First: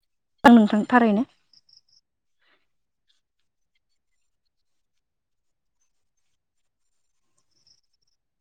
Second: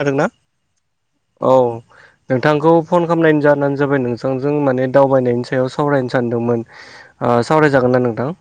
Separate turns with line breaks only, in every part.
जादों ना
ओं नोंथां थारैनो।
औ नोंथांखौ फन खामनायनि जाहोनानो जाबाय नोंथांजों माने दावबायनायनि सायाव सावरायनो सानदोंमोन। ओ सावराय जागोन ना नोंथां?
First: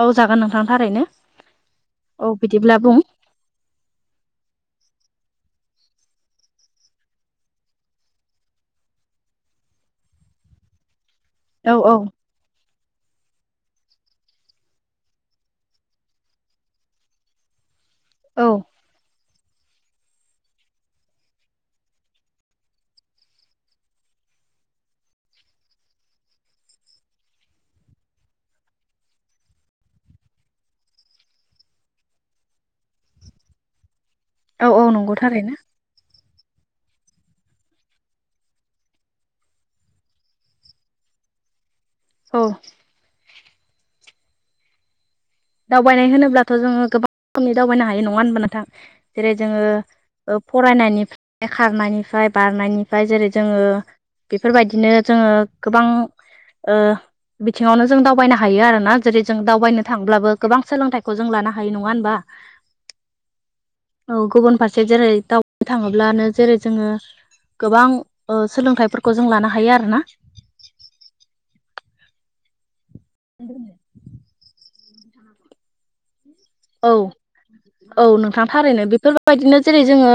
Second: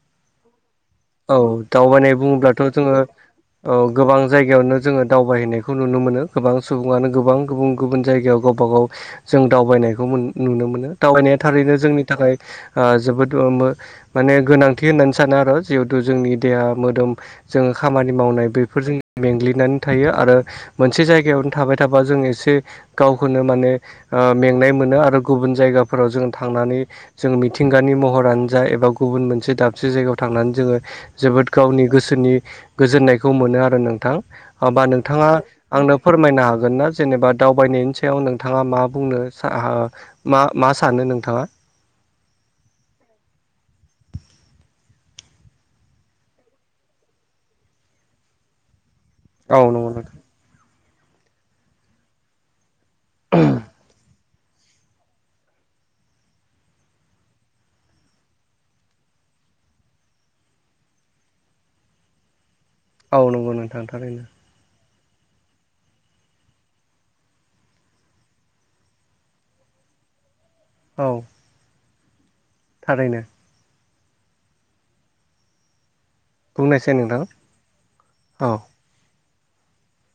औ जागोन नोंथां थारैनो
औ दावबायनाय
औ
बुङोब्लाथ'
बिदिब्ला बुं
जोङो। औ गोबां जायगायावनो जोङो दावबायहैनाय खौ नुनो मोनो गोबां सुबुङानो गोबां गुबुन गुबुन जायगायाव गावबा गाव जों दावबायनायखौ मोन नुनो मोनो। दावबायनाया
औ
थारैनो
औ
जोंनि थाखाय ओ जोबोद ओ मो माने गोनांथि होननानै सानो आर' जिहेथु जोंनि देहा मोदोम जोङो खामानि
औ
मावनाय बेफोरजों मेंग्लिनानै थायो। आरो मोनसे जायगायावनो थाबाय थाबा जों एसे गावखौनो माने ओ मेंनाय मोनो आरो गुबुन जायगाफोराव जों थांनानै जों मिथिंगानि महरानो जा एबा गुबुन मोनसे दाबसे जायगायाव थांनानै जोङो जोबोद गावनि गोसोनि गोजोननायखौ मोनो आरो नोंथां।
औ औ
होबा
नंगौ
नोंथाङा
थारैनो
आंनो फोरमायनो हागोन ना। जेनेबा दावबायनायनि सायाव नोंथाङा मा बुंनो सा आ मा मा सानो नोंथाङा?
औ दावबायनाय होनोब्लाथ' जोङो गोबां खोमनि दावबायनो हायो नङा होनबा नोंथां। जेरै
औ
जोङो
नंगौ नोंथां
ओ फरायनायनिफ्राय खारनायनिफाय बारनायनिफाय जेरै जोङो बेफोरबायदिनो जोङो गोबां ओ बिथिङावनो जों दावबायनो हायो आरोना। जेरै जों दावबायनो थांब्लाबो गोबां सोलोंथाइखौ जों लानो हायो नङा होमबा।
औ नंगौ नोंथां
औ
थारैनो
गुबुन फारसे जेरै दाव ओ थाङोब्लानो जेरै जोङो गोबां ओ सोलोंथाइफोरखौ जों लानो हायो आरो ना।
औ थारैनो
ओम [inaudible] औ
बुंनायसै नोंथां
औ नोंथां थारैनो बेफोर बायदिनो जेरै जोङो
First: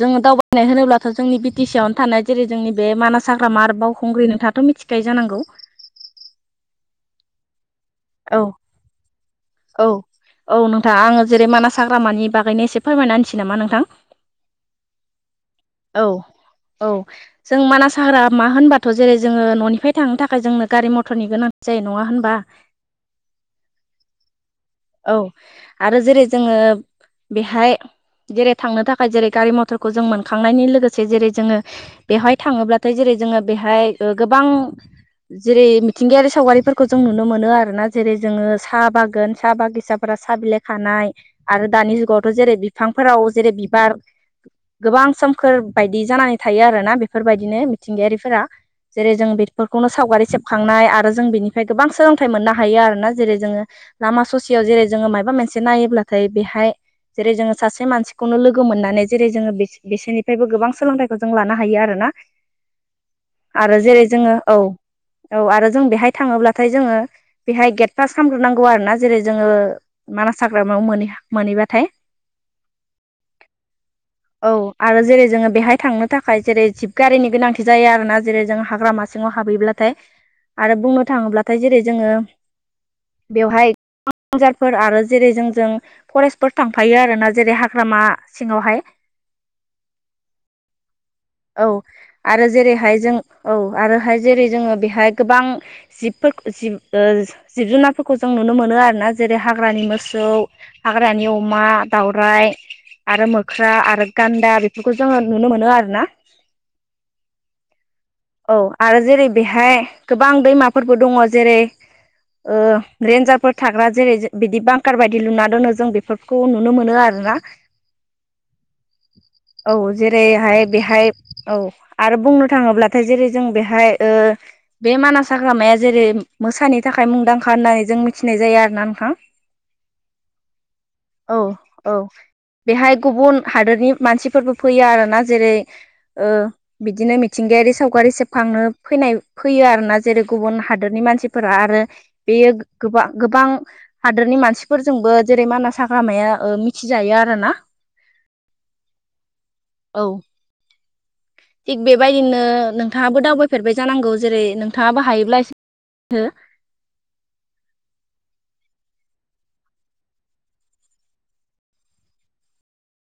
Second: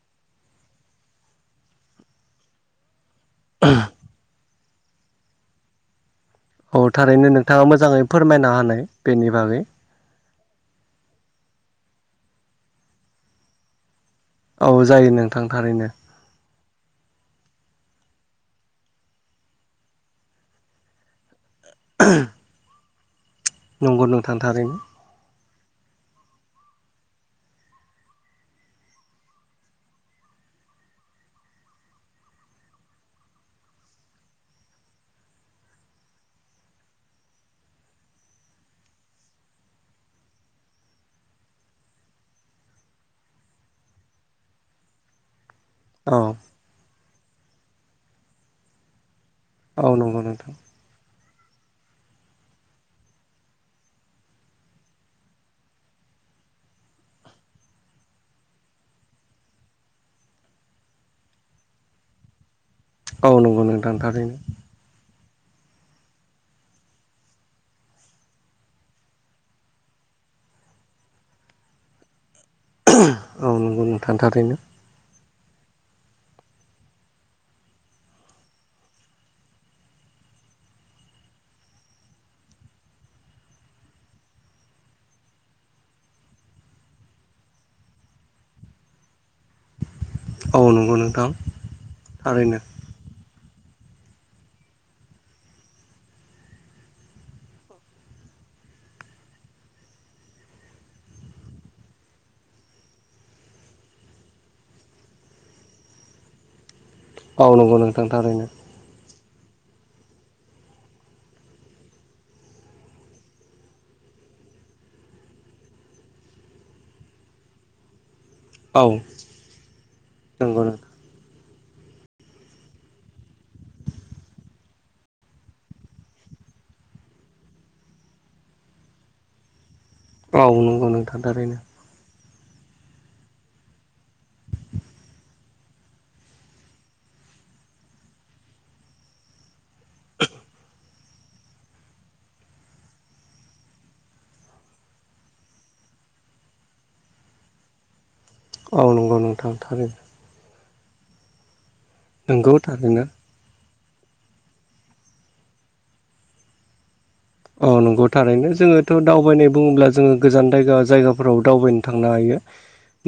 जोङो दावबायनाय होनोब्लाथ' जोंनि बि टि सि आवनो थानाय जेरै जोंनि बे मानास साग्रा मार बावखुंग्रि नोंथाङाथ' मिथिखायो जानांगौ।
औ थारैनो नोंथाङा मोजाङै
औ
फोरमायना होनाय बेनि बागै।
औ औ नोंथां आङो जेरै मानास हाग्रामानि बागैनो एसे फोरमायना होनसै नामा नोंथां।
औ जायो नोंथां थारैनो।
औ औ जों मानास हाग्रा मा होनबाथ' जेरै जोङो न'निफ्राय थांनो थाखाय जोंनो गारि मथरनि गोनां जायो नङा होमबा?
नंगौ नोंथां थारैनो।
औ आरो जेरै जोङो बेहाय जेरै थांनो थाखाय जेरै गारि मथरखौ जों मोनखांनायनि लोगोसे जेरै जोङो। बेवहाय थाङोब्लाथाय जेरै जोङो बेहाय ओ गोबां जेरै मिथिंगायारि सावगारिफोरखौ जों नुनो मोनो आरो ना जेरै जोङो साहा बागान साहा बागिसाफोरा साहा बिलाइ खानाय आरो दानि जुगावथ' जेरै बिफांफोराव जेरै बिबार गोबां सोम खोर बायदि
औ
जानानै थायो आरोना बेफोरबायदिनो मिथिंगायारिफोरा जेरै जों बे फोरखौनो
औ नंगौ
सावगारि
नोंथां
सेबखांनाय आरो जों बिनिफ्राय गोबां सोलोंथाइ मोननो हायो आरोना जेरै जोङो लामा ससेयाव जेरै जोङो मायबा मोनसे नायोब्लाथाय बेहाय जेरै जोङो सासे मानसिखौनो लोगो मोननानै जेरै जोङो बि-बिसोरनिफ्रायबो गोबां सोलोंथाइखौ जों लानो हायो आरोना।
[inaudible] नंगौ
आरो
नोंथां
जेरै
थारैनो
जोङो औ औ आरो जों बेहाय थाङोब्लाथाय जोङो बेहाय ग्रेटफास्ट खालामग्रोनां गौ आरो ना जेरै जोङो मानास हाग्रामायाव मोन मोनहैबाथाय
औ नंगौ नोंथां
औ
थारैनो
आरो जेरै जोङो बेहाय थांनो थाखाय जेरै जिबगारिनि गोनांथि जायो आरोना जेरै जों हाग्रामासिङाव हाबहैब्लाथाय आरो बुंनो थाङोब्लाथाय जेरै जोङो बेवहाय [unintelligible] जारफोर आरो जेरै जोंजों फरेस्टफोर थांफायो आरोना जेरै हाग्रामा सिङावहाय
[inaudible] नंगौ नोंथां
औ आरो
थारैनो
जेरैहाय जों औ आरोहाय जेरै जोङो बेहाय गोबां जिबफोरखौ जिब ओ जिब जुनारफोर खौ जों नुनो मोनो आरोना जेरै हाग्रानि मोसौ हाग्रानि अमा दाउराइ आरो मोख्रा आरो गान्दा बेफोरखौ जोङो नुनो मोनो आरो ना।
औ नंगौ नोंथां थारैनो
औ आरो जेरै बेहाय गोबां दैमाफोरबो दङ जेरै ओ रेन्जारफोर थाग्रा जेरै बिदि बांकार बायदि लुना दोनो जों बेफोरखौ नुनो मोनो आरोना।
[inaudible] औ
औ
नंगौ
जेरैहाय
नोंथां
बेहाय औ आरो बुंनो थाङोब्लाथाय जेरै जों बेहाय बे मानास हाग्रामाया जेरै मोसानि थाखाय मुंदांखा होननानै जों मिथिनाय जाया आरो ना नोंथां।
औ नंगौ नोंथां
औ
थारैनो
औ बेहाय गुबुन हादोरनि मानसिफोरबो फैयो आरोना जेरै ओ बिदिनो मिथिंगायारि सावगारि सेबखांनो फैनाय फैयो आरो ना। जेरै गुबुन हादोरनि मानसिफोरा आरो बेयो गोबां गोबां हादोरनि मानसिफोरजोंबो जेरै मानास हाग्रामाया मिथिजायो आरो ना।
औ नंगौ नोंथां थारैनो
औ थिग बेबायदिनो
नंगौ थारैनो
नोंथाङाबो दावबायफेरबाय जानांगौ जेरै नोंथाङाबो हायोब्ला एसे [unintelligible] हो
औ नंगौ थारैनो जोङोथ' दावबायनाय बुङोब्ला जोङो गोजान जायगा जायगाफोराव दावबायनो थांनो हायो।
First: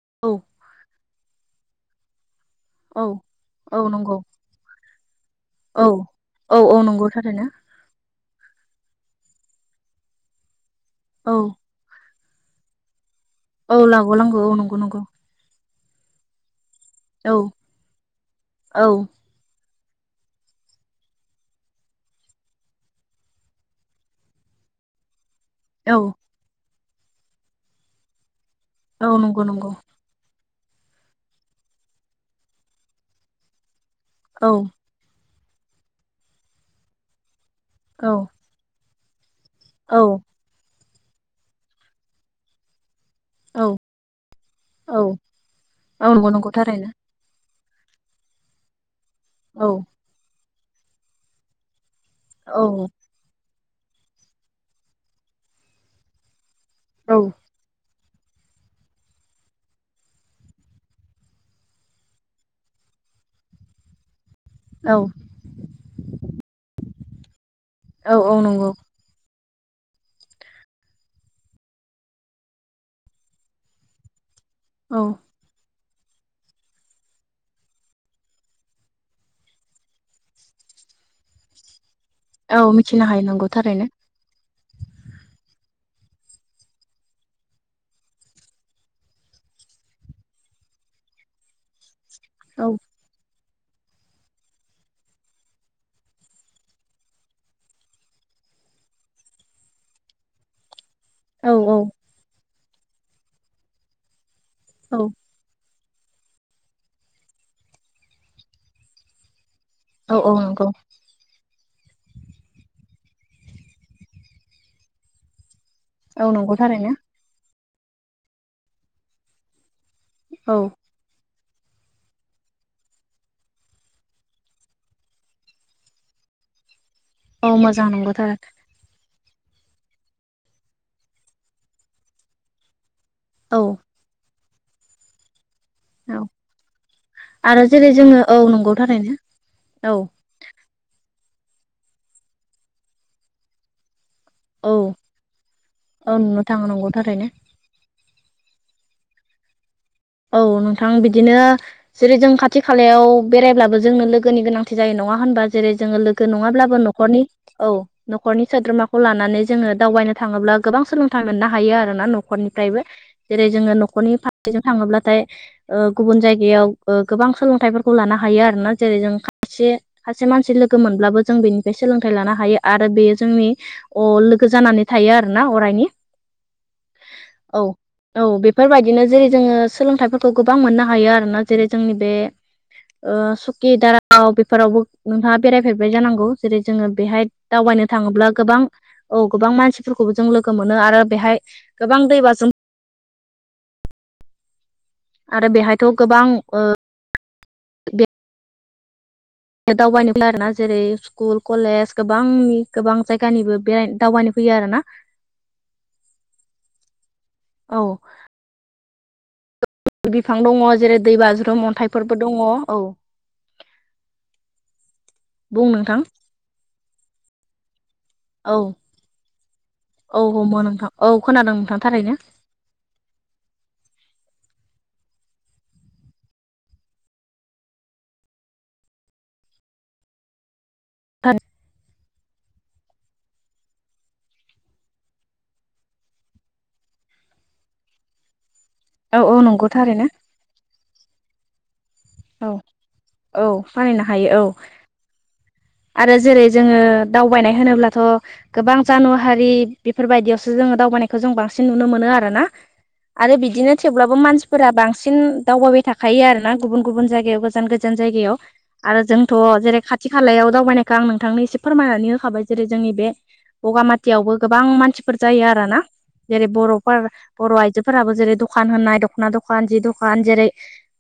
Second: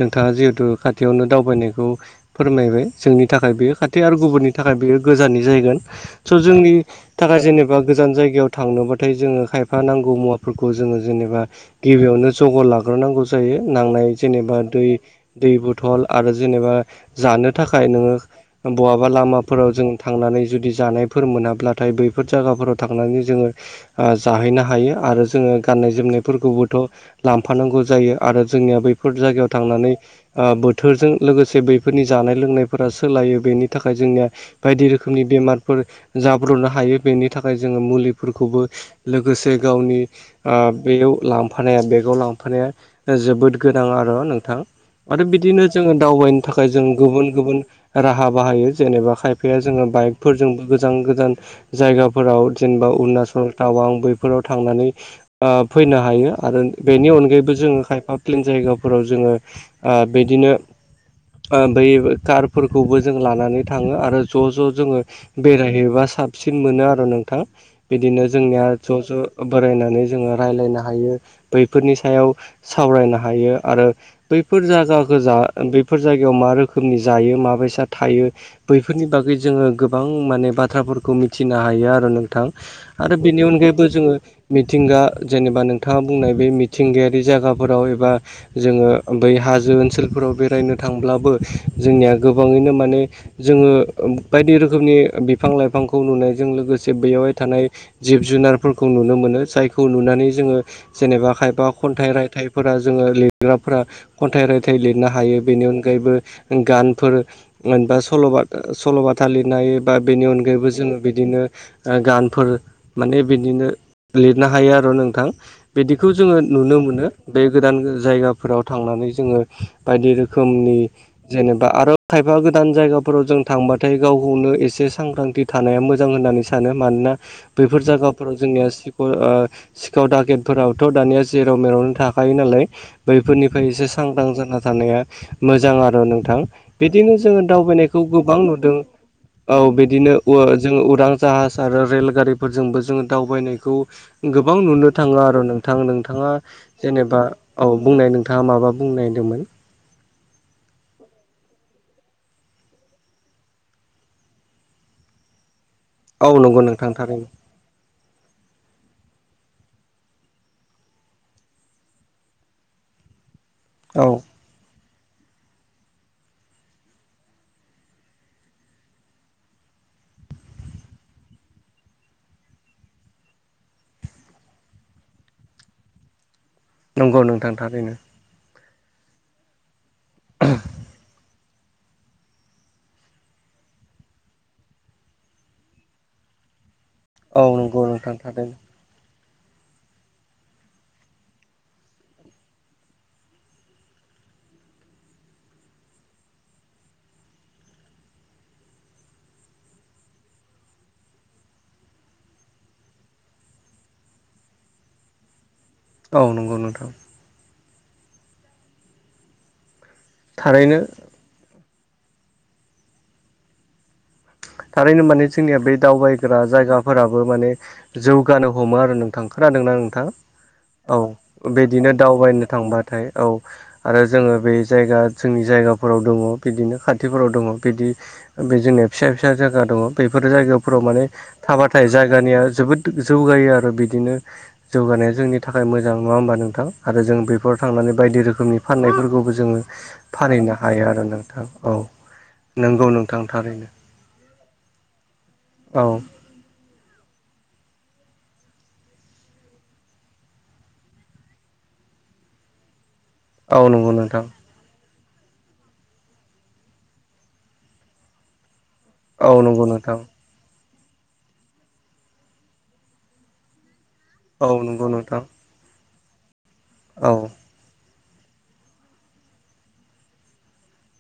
नोंथाङा
औ
जिहेतु खाथियावनो दावबायनायखौ फोरमायबाय
औ
जोंनि थाखाय बेयो
औ
खाथि
नंगौ
आरो गुबुननि थाखाय बेयो गोजाननि जागोन
औ
स'
औ
जोंनि
औ नंगौ
थाखाय
थारैनो
जेनेबा गोजान जायगायाव थांनोबा थाय जोङो खायफा नांगौ मुवाफोरखौ जोङो
औ
जेनेबा गिबियावनो जगार लाग्रोनांगौ जायो
औ
नांनाय
लागलांगौ औ
जेनेबा
नंगौ
दै
नंगौ
दै बथल आरो जेनेबा
औ
जानो थाखाय नोङो
औ
बहाबा लामा फोराव जों थांनानै जुदि जानायफोर मोनाब्लाथाय बैफोर जायगाफोराव थांनानै जोङो ओ जाहैनो हायो आरो जोङो गाननाय
औ
जोमनायफोरखौबोथ' लांफानांगौ जायो। आरो जोंनिया
औ
बैफोर
नंगौ
जायगायाव
नंगौ
थांनानै ओ बोथोरजों लोगोसे बैफोरनि जानाय लोंनायफोरा सोलायो बेनि थाखाय जोंनिया
औ
बायदि रोखोमनि बेमारफोर जाब्र'नो हायो बेनि थाखाय जोङो
औ
मुलिफोरखौबो लोगोसे
औ
गावनि ओ बेयाव लांफानाया बेगाव लांफानाया जोबोद गोनां आरो नोंथां
औ
आरो बिदिनो जोङो
औ नंगौ
दावबायनो
नंगौ
थाखाय जों
थारैनो
गुबुन- गुबुन राहा बाहायो जेनेबा खायफाया
औ
जोङो बाइकफोरजोंबो गोजान- गोजान जायगाफोराव
औ
जेनेबा अरुणाचल टावां बैफोराव थांनानै ओ फैनो हायो आरो बेनि
औ
अनगायैबो जोङो खायफा क्लिन जायगाफोराव जोङो ओ बेदिनो ओ बै कारफोरखौबो जों लानानै थाङो आरो ज' ज'
औ
जोङो बेरायहैबा साबसिन मोनो आरो नोंथां
औ
बेदिनो
औ नंगौ
ज' ज' बोरायनानै जोङो रायज्लायनो हायो बैफोरनि सायाव सावरायनो हायो आरो बैफोर
औ
जगाखो जा बेफोर जायगायाव मा रोखोमनि जायो माबायसा थायो बैफोरनि बागै जोङो गोबां माने बाथ्राफोरखौ मिथिनो हायो आरो नों- थां
औ मिथिनो
आरो
हायो
बेनि
नंगौ थारैनो
अनगायैबो जोङो मिथिंगा जेनेबा नोंथाङा बुंनाय बे मिथिंगायारि जायगाफोराव एबा जोङो बै हाजो ओनसोलफोराव बेरायनो थांब्लाबो जोंनिया
औ
गोबाङैनो माने जोङो बायदि रोखोमनि बिफां लाइफांखौ नुनायजों लोगोसे बैयावहाय थानाय जिब जुनारफोरखौ नुनो मोनो जायखौ नुनानै जोङो जेनेबा
औ
खायबा
औ
खन्थाइ रायथाइ फोर जोङो लिरग्राफोरा खन्थाइ रायथाइ
औ
लिरनो हायो बेनि अनगायैबो गानफोर बा सल' सल'बाथा लिरनाय बा
औ
बेनि
औ नंगौ
अनगायैबो जोङो बिदिनो ओ गानफोर माने बिदिनो लिरनो हायो आरो नोंथां बिदिखौ
औ
जोङो
नंगौ
नुनो
थारैनो
मोनो बे गोदान जायगाफोराव थांनानै जोङो बायदि
औ
रोखोमनि जेनेबा आरो खायफा गोदान जायगाफोराव जों थांबाथाय गावखौनो एसे सांग्रांथि थानाया मोजां होननानै सानो मानोना
औ
बैफोर
मोजां नंगौ थार
जायगाफोराव जोंनिया ओ सिखाव दागेटफोराबोथ' दानिया जेराव मेरावनो थाखायो नालाय
औ
बैफोरनिफ्राय एसे सांग्रां जाना थानाया मोजां आरो आरो
औ
नोंथां बिदिनो जोङो
आरो जेरै
दावबायनायखौ
जोङो औ
गोबां
नंगौ
नुदों
थारैनो
औ बिदिनो ओ जोङो उदां जाहाज आरो रेलगारिफोरजोंबो जोङो दावबायनायखौ गोबां
औ
नुनो थाङो आरो नोंथां
औ
नोंथाङा
नुनो थाङो नंगौ
जेनेबा
थारैनो
औ बुंनाय नोंथाङा माबा बुंनायदोंमोन
औ नोंथां बिदिनो जेरै जों खाथि खालायाव बेरायब्लाबो जोंनो लोगोनि गोनांथि जायो नङा होनबा जेरै जोङो लोगो
औ नंगौ
नङाब्लाबो
नोंथां
न'खरनि
थारैनो
औ न'खरनि सोद्रोमाखौ लानानै जोङो दावबायनो थाङोब्ला गोबां सोलोंथाइ मोननो हायो आरो ना न'खरनिफ्रायबो जेरै जोङो
औ
न'खरनि फारसेजों थाङोब्लाथाय ओ गुबुन जायगायाव ओ गोबां सोलोंथाइफोरखौ लानो हायो आरोना जेरै जों खायसे सासे मानसि लोगो मोनब्लाबो जों बेनिफ्राय सोलोंथाइ लानो हायो आरो बेयो जोंनि अ लोगो जानानै थायो आरो ना अरायनि
नंगौ नोंथां
औ
थारैनो
औ बेफोरबायदिनो जेरै जोङो सोलोंथाइफोरखौ गोबां मोननो हायो आरोना जेरै जोंनि बे सुकि दारागाव बेफोरावबो नोंथाङा बेरायफेरबाय जानांगौ जेरै जोङो बेहाय
औ नंगौ
दावबायनो
नोंथां
थाङोब्ला
थारैनो
गोबां औ गोबां मानसिफोरखौबो जों लोगो मोनो आरो बेहाय गोबां दैबाजों आरो बेहायथ' गोबां दावबायो आरो ना जेरै स्कुल कलेज गोबांनि गोबां जायगानिबो बेहाय दावबायानो फैयो आरोना
औ नंगौ नोंथां
औ बिफां दङ
थारैनो
जेरै दै बाज्रुम अन्थाइफोरबो दङ औ
थारैनो माने जोंनिया
बुं
बे
नोंथां
दावबायग्रा जायगाफोराबो माने जौगानो
औ
हमो आरो नोंथां खोनादोंना नोंथां
औ हमो नोंथां
औ
खोनादों नोंथां
बिदिनो
थारैनो
दावबायनो थांबाथाय औ आरो जोङो बे जायगा जोंनि जायगाफोराव दङ बिदिनो खाथिफोराव दङ बिदि बे जोंनिया फिसा फिसा जायगा दङ बेफोर जायगाफोराव माने थाबाथाय जायगानिया जोबोद जौगायो आरो बिदिनो जौगानाया जोंनि थाखाय मोजां नङा होमबा नोंथां आरो जों बेफोराव थांनानै बायदि रोखोमनि
औ
फाननायफोरखौबो
औ
जोङो
नंगौ थारैनो
फानहैनो हायो आरो नोंथां औ नंगौ नोंथां थारैनो
बानायनो हायो औ
औ
आरो जेरै जोङो दावबायनाय होनोब्लाथ' गोबां जानु हारि बेफोरबायदियावसो जोङो दावबायानायखौ जों बांसिन नुनो मोनो आरो ना। आरो
औ
बिदिनो
नंगौ
थेवब्लाबो
नोंथां
मानसि फोरा बांसिन दावबायाबबाय थाखायो आरोना गुबुन गुबुन जायगायाव गोजान गोजान जायगायाव। आरो
औ
जोंथ'
नंगौ
जेरै
नोंथां
खाथि खालायाव दावबायनायखौ आं नोंथांनो एसे फोरमायनानै होखाबाय जेरै जोंनि बे बगामाथियावबो
औ
गोबां
नंगौ
मानसिफोर
नोंथां
जायो आरोना जेरै
औ
बर'फोर बर' आइजोफोराबो जेरै दखान होननाय दख'ना दखान जि दखान जेरै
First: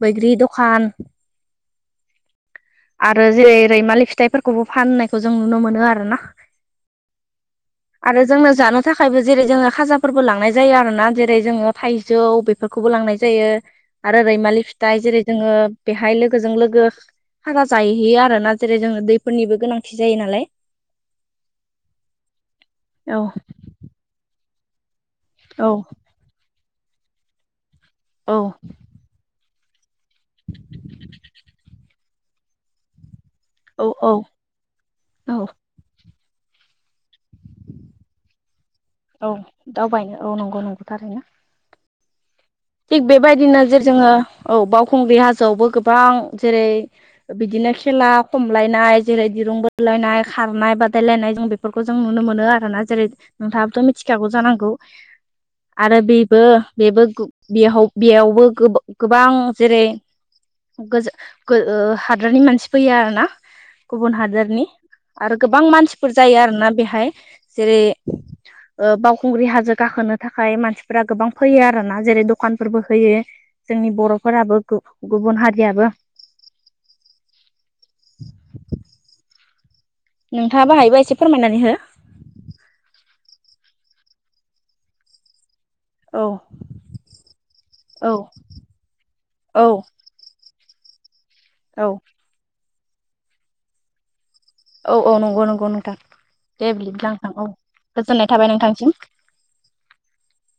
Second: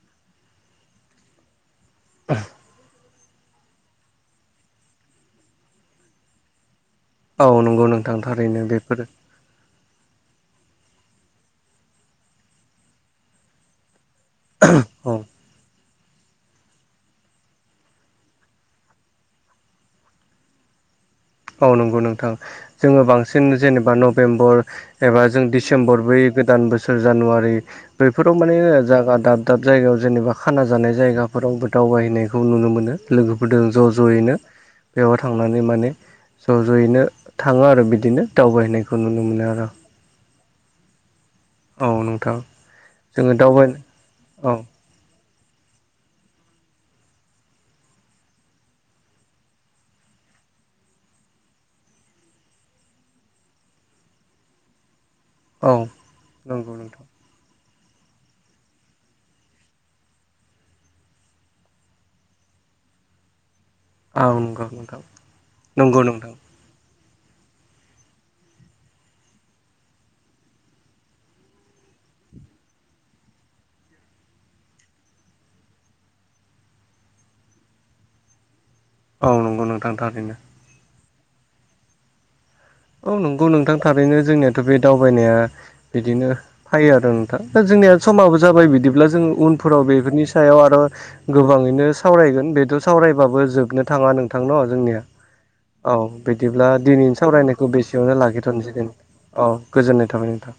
बैग्रि दखान
[inaudible]
आरो जेरै रैमालि फिथाइफोरखौबो फाननायखौ जों नुनो मोनो आरो ना।
औ नंगौ नोंथां थारैनो बेफोरो
थाखायबो जेरै जोङो खाजाफोरबो लांनाय जायो आरो ना जेरै जोङो थाइजौ बेफोरखौबो लांनाय जायो आरो रैमालि फिथाइ
औ
जेरै जोङो बेहाय लोगोजों लोगो खाजा जाहैयो आरोना जेरै जोङो दैफोरनिबो गोनांथि जायो नालाय
ओ नांगौ नोंथां जोङो
औ
बांसिन जेनेबा नभेम्बर एबा जों
औ
डिसेम्बर बै गोदान बोसोर जानुवारि
औ
बैफोराव माने जायगा दाब दाब दाब जायगायाव जेनेबा खाना जानाय जायगाफोरावबो दावबायहैनायखौ नुनो मोनो। लोगोफोरजों ज'
औ औ
ज'यैनो बेयावाय
औ
थांनानै माने ज' ज'यैनो थाङो आरो बिदिनो। दावबायनायखौ नु
औ दावबायनो औ नंगौ नंगौ थारैनो
औ नोंथां
थिग
जोङो
बेबायदिनो
दावबाय
जे जोङो
औ
ओ बावखुंग्रि हाजोआवबो गोबां जेरै बिदिनो खेला खमलायनाय जेरै दिरुं बोलायनाय खारनाय बादायलायनाय जों बे फोरखौ जों नुनो मोनो आरोना जेरै नोंथाङाबोथ' मिथिखागौ जानांगौ।
औ
आरो बेबो
नंगौ नोंथां
बेबो गो बेयाव बेयावबो गो-गोबां जेरै गोजान ओ हादरनि मानसि फैयो आरो ना गुबुन
औ
हादोरनि
नंगौ नोंथां
आरो गोबां
नंगौ
मानसिफोर
नोंथां
जायो आरोना बेहाय जेरै ओ बावखुंग्रि हाजो गाखोनो थाखाय मानसिफोरा गोबां फैयो आरोना जेरै दखानफोरबो होयो जोंनि बर'फोराबो गु-गुबुन हारियाबो।
औ नंगौ नोंथां थारैनो।
नोंथाङाबो हायोबा एसे फोरमायनानै हो।
औ नंगौ नोंथां थारैनो जोंनियाथ' बे दावबायनाया
औ
बिदिनो फायो आरो नोंथां दा जोंनिया
औ
समाबो जाबाय बिदिब्ला जों
औ
उनफोराव बेफोरनि सायाव आरो गोबाङैनो
औ
सावरायगोन बेथ' सावरायबाबो जोबनो थाङा नों थांन
औ
जोंनिया
औ नंगौ नंगौ
औ
नोंथां
बिदिब्ला
दे
दिनैनि
नोंथां औ
सावरायनायखौ बेसेयावनो
गोजोननाय थाबाय
लागिरथ'नोसै दे
नोंथांसिम
औ गोजोननाय थाबाय नोंथां।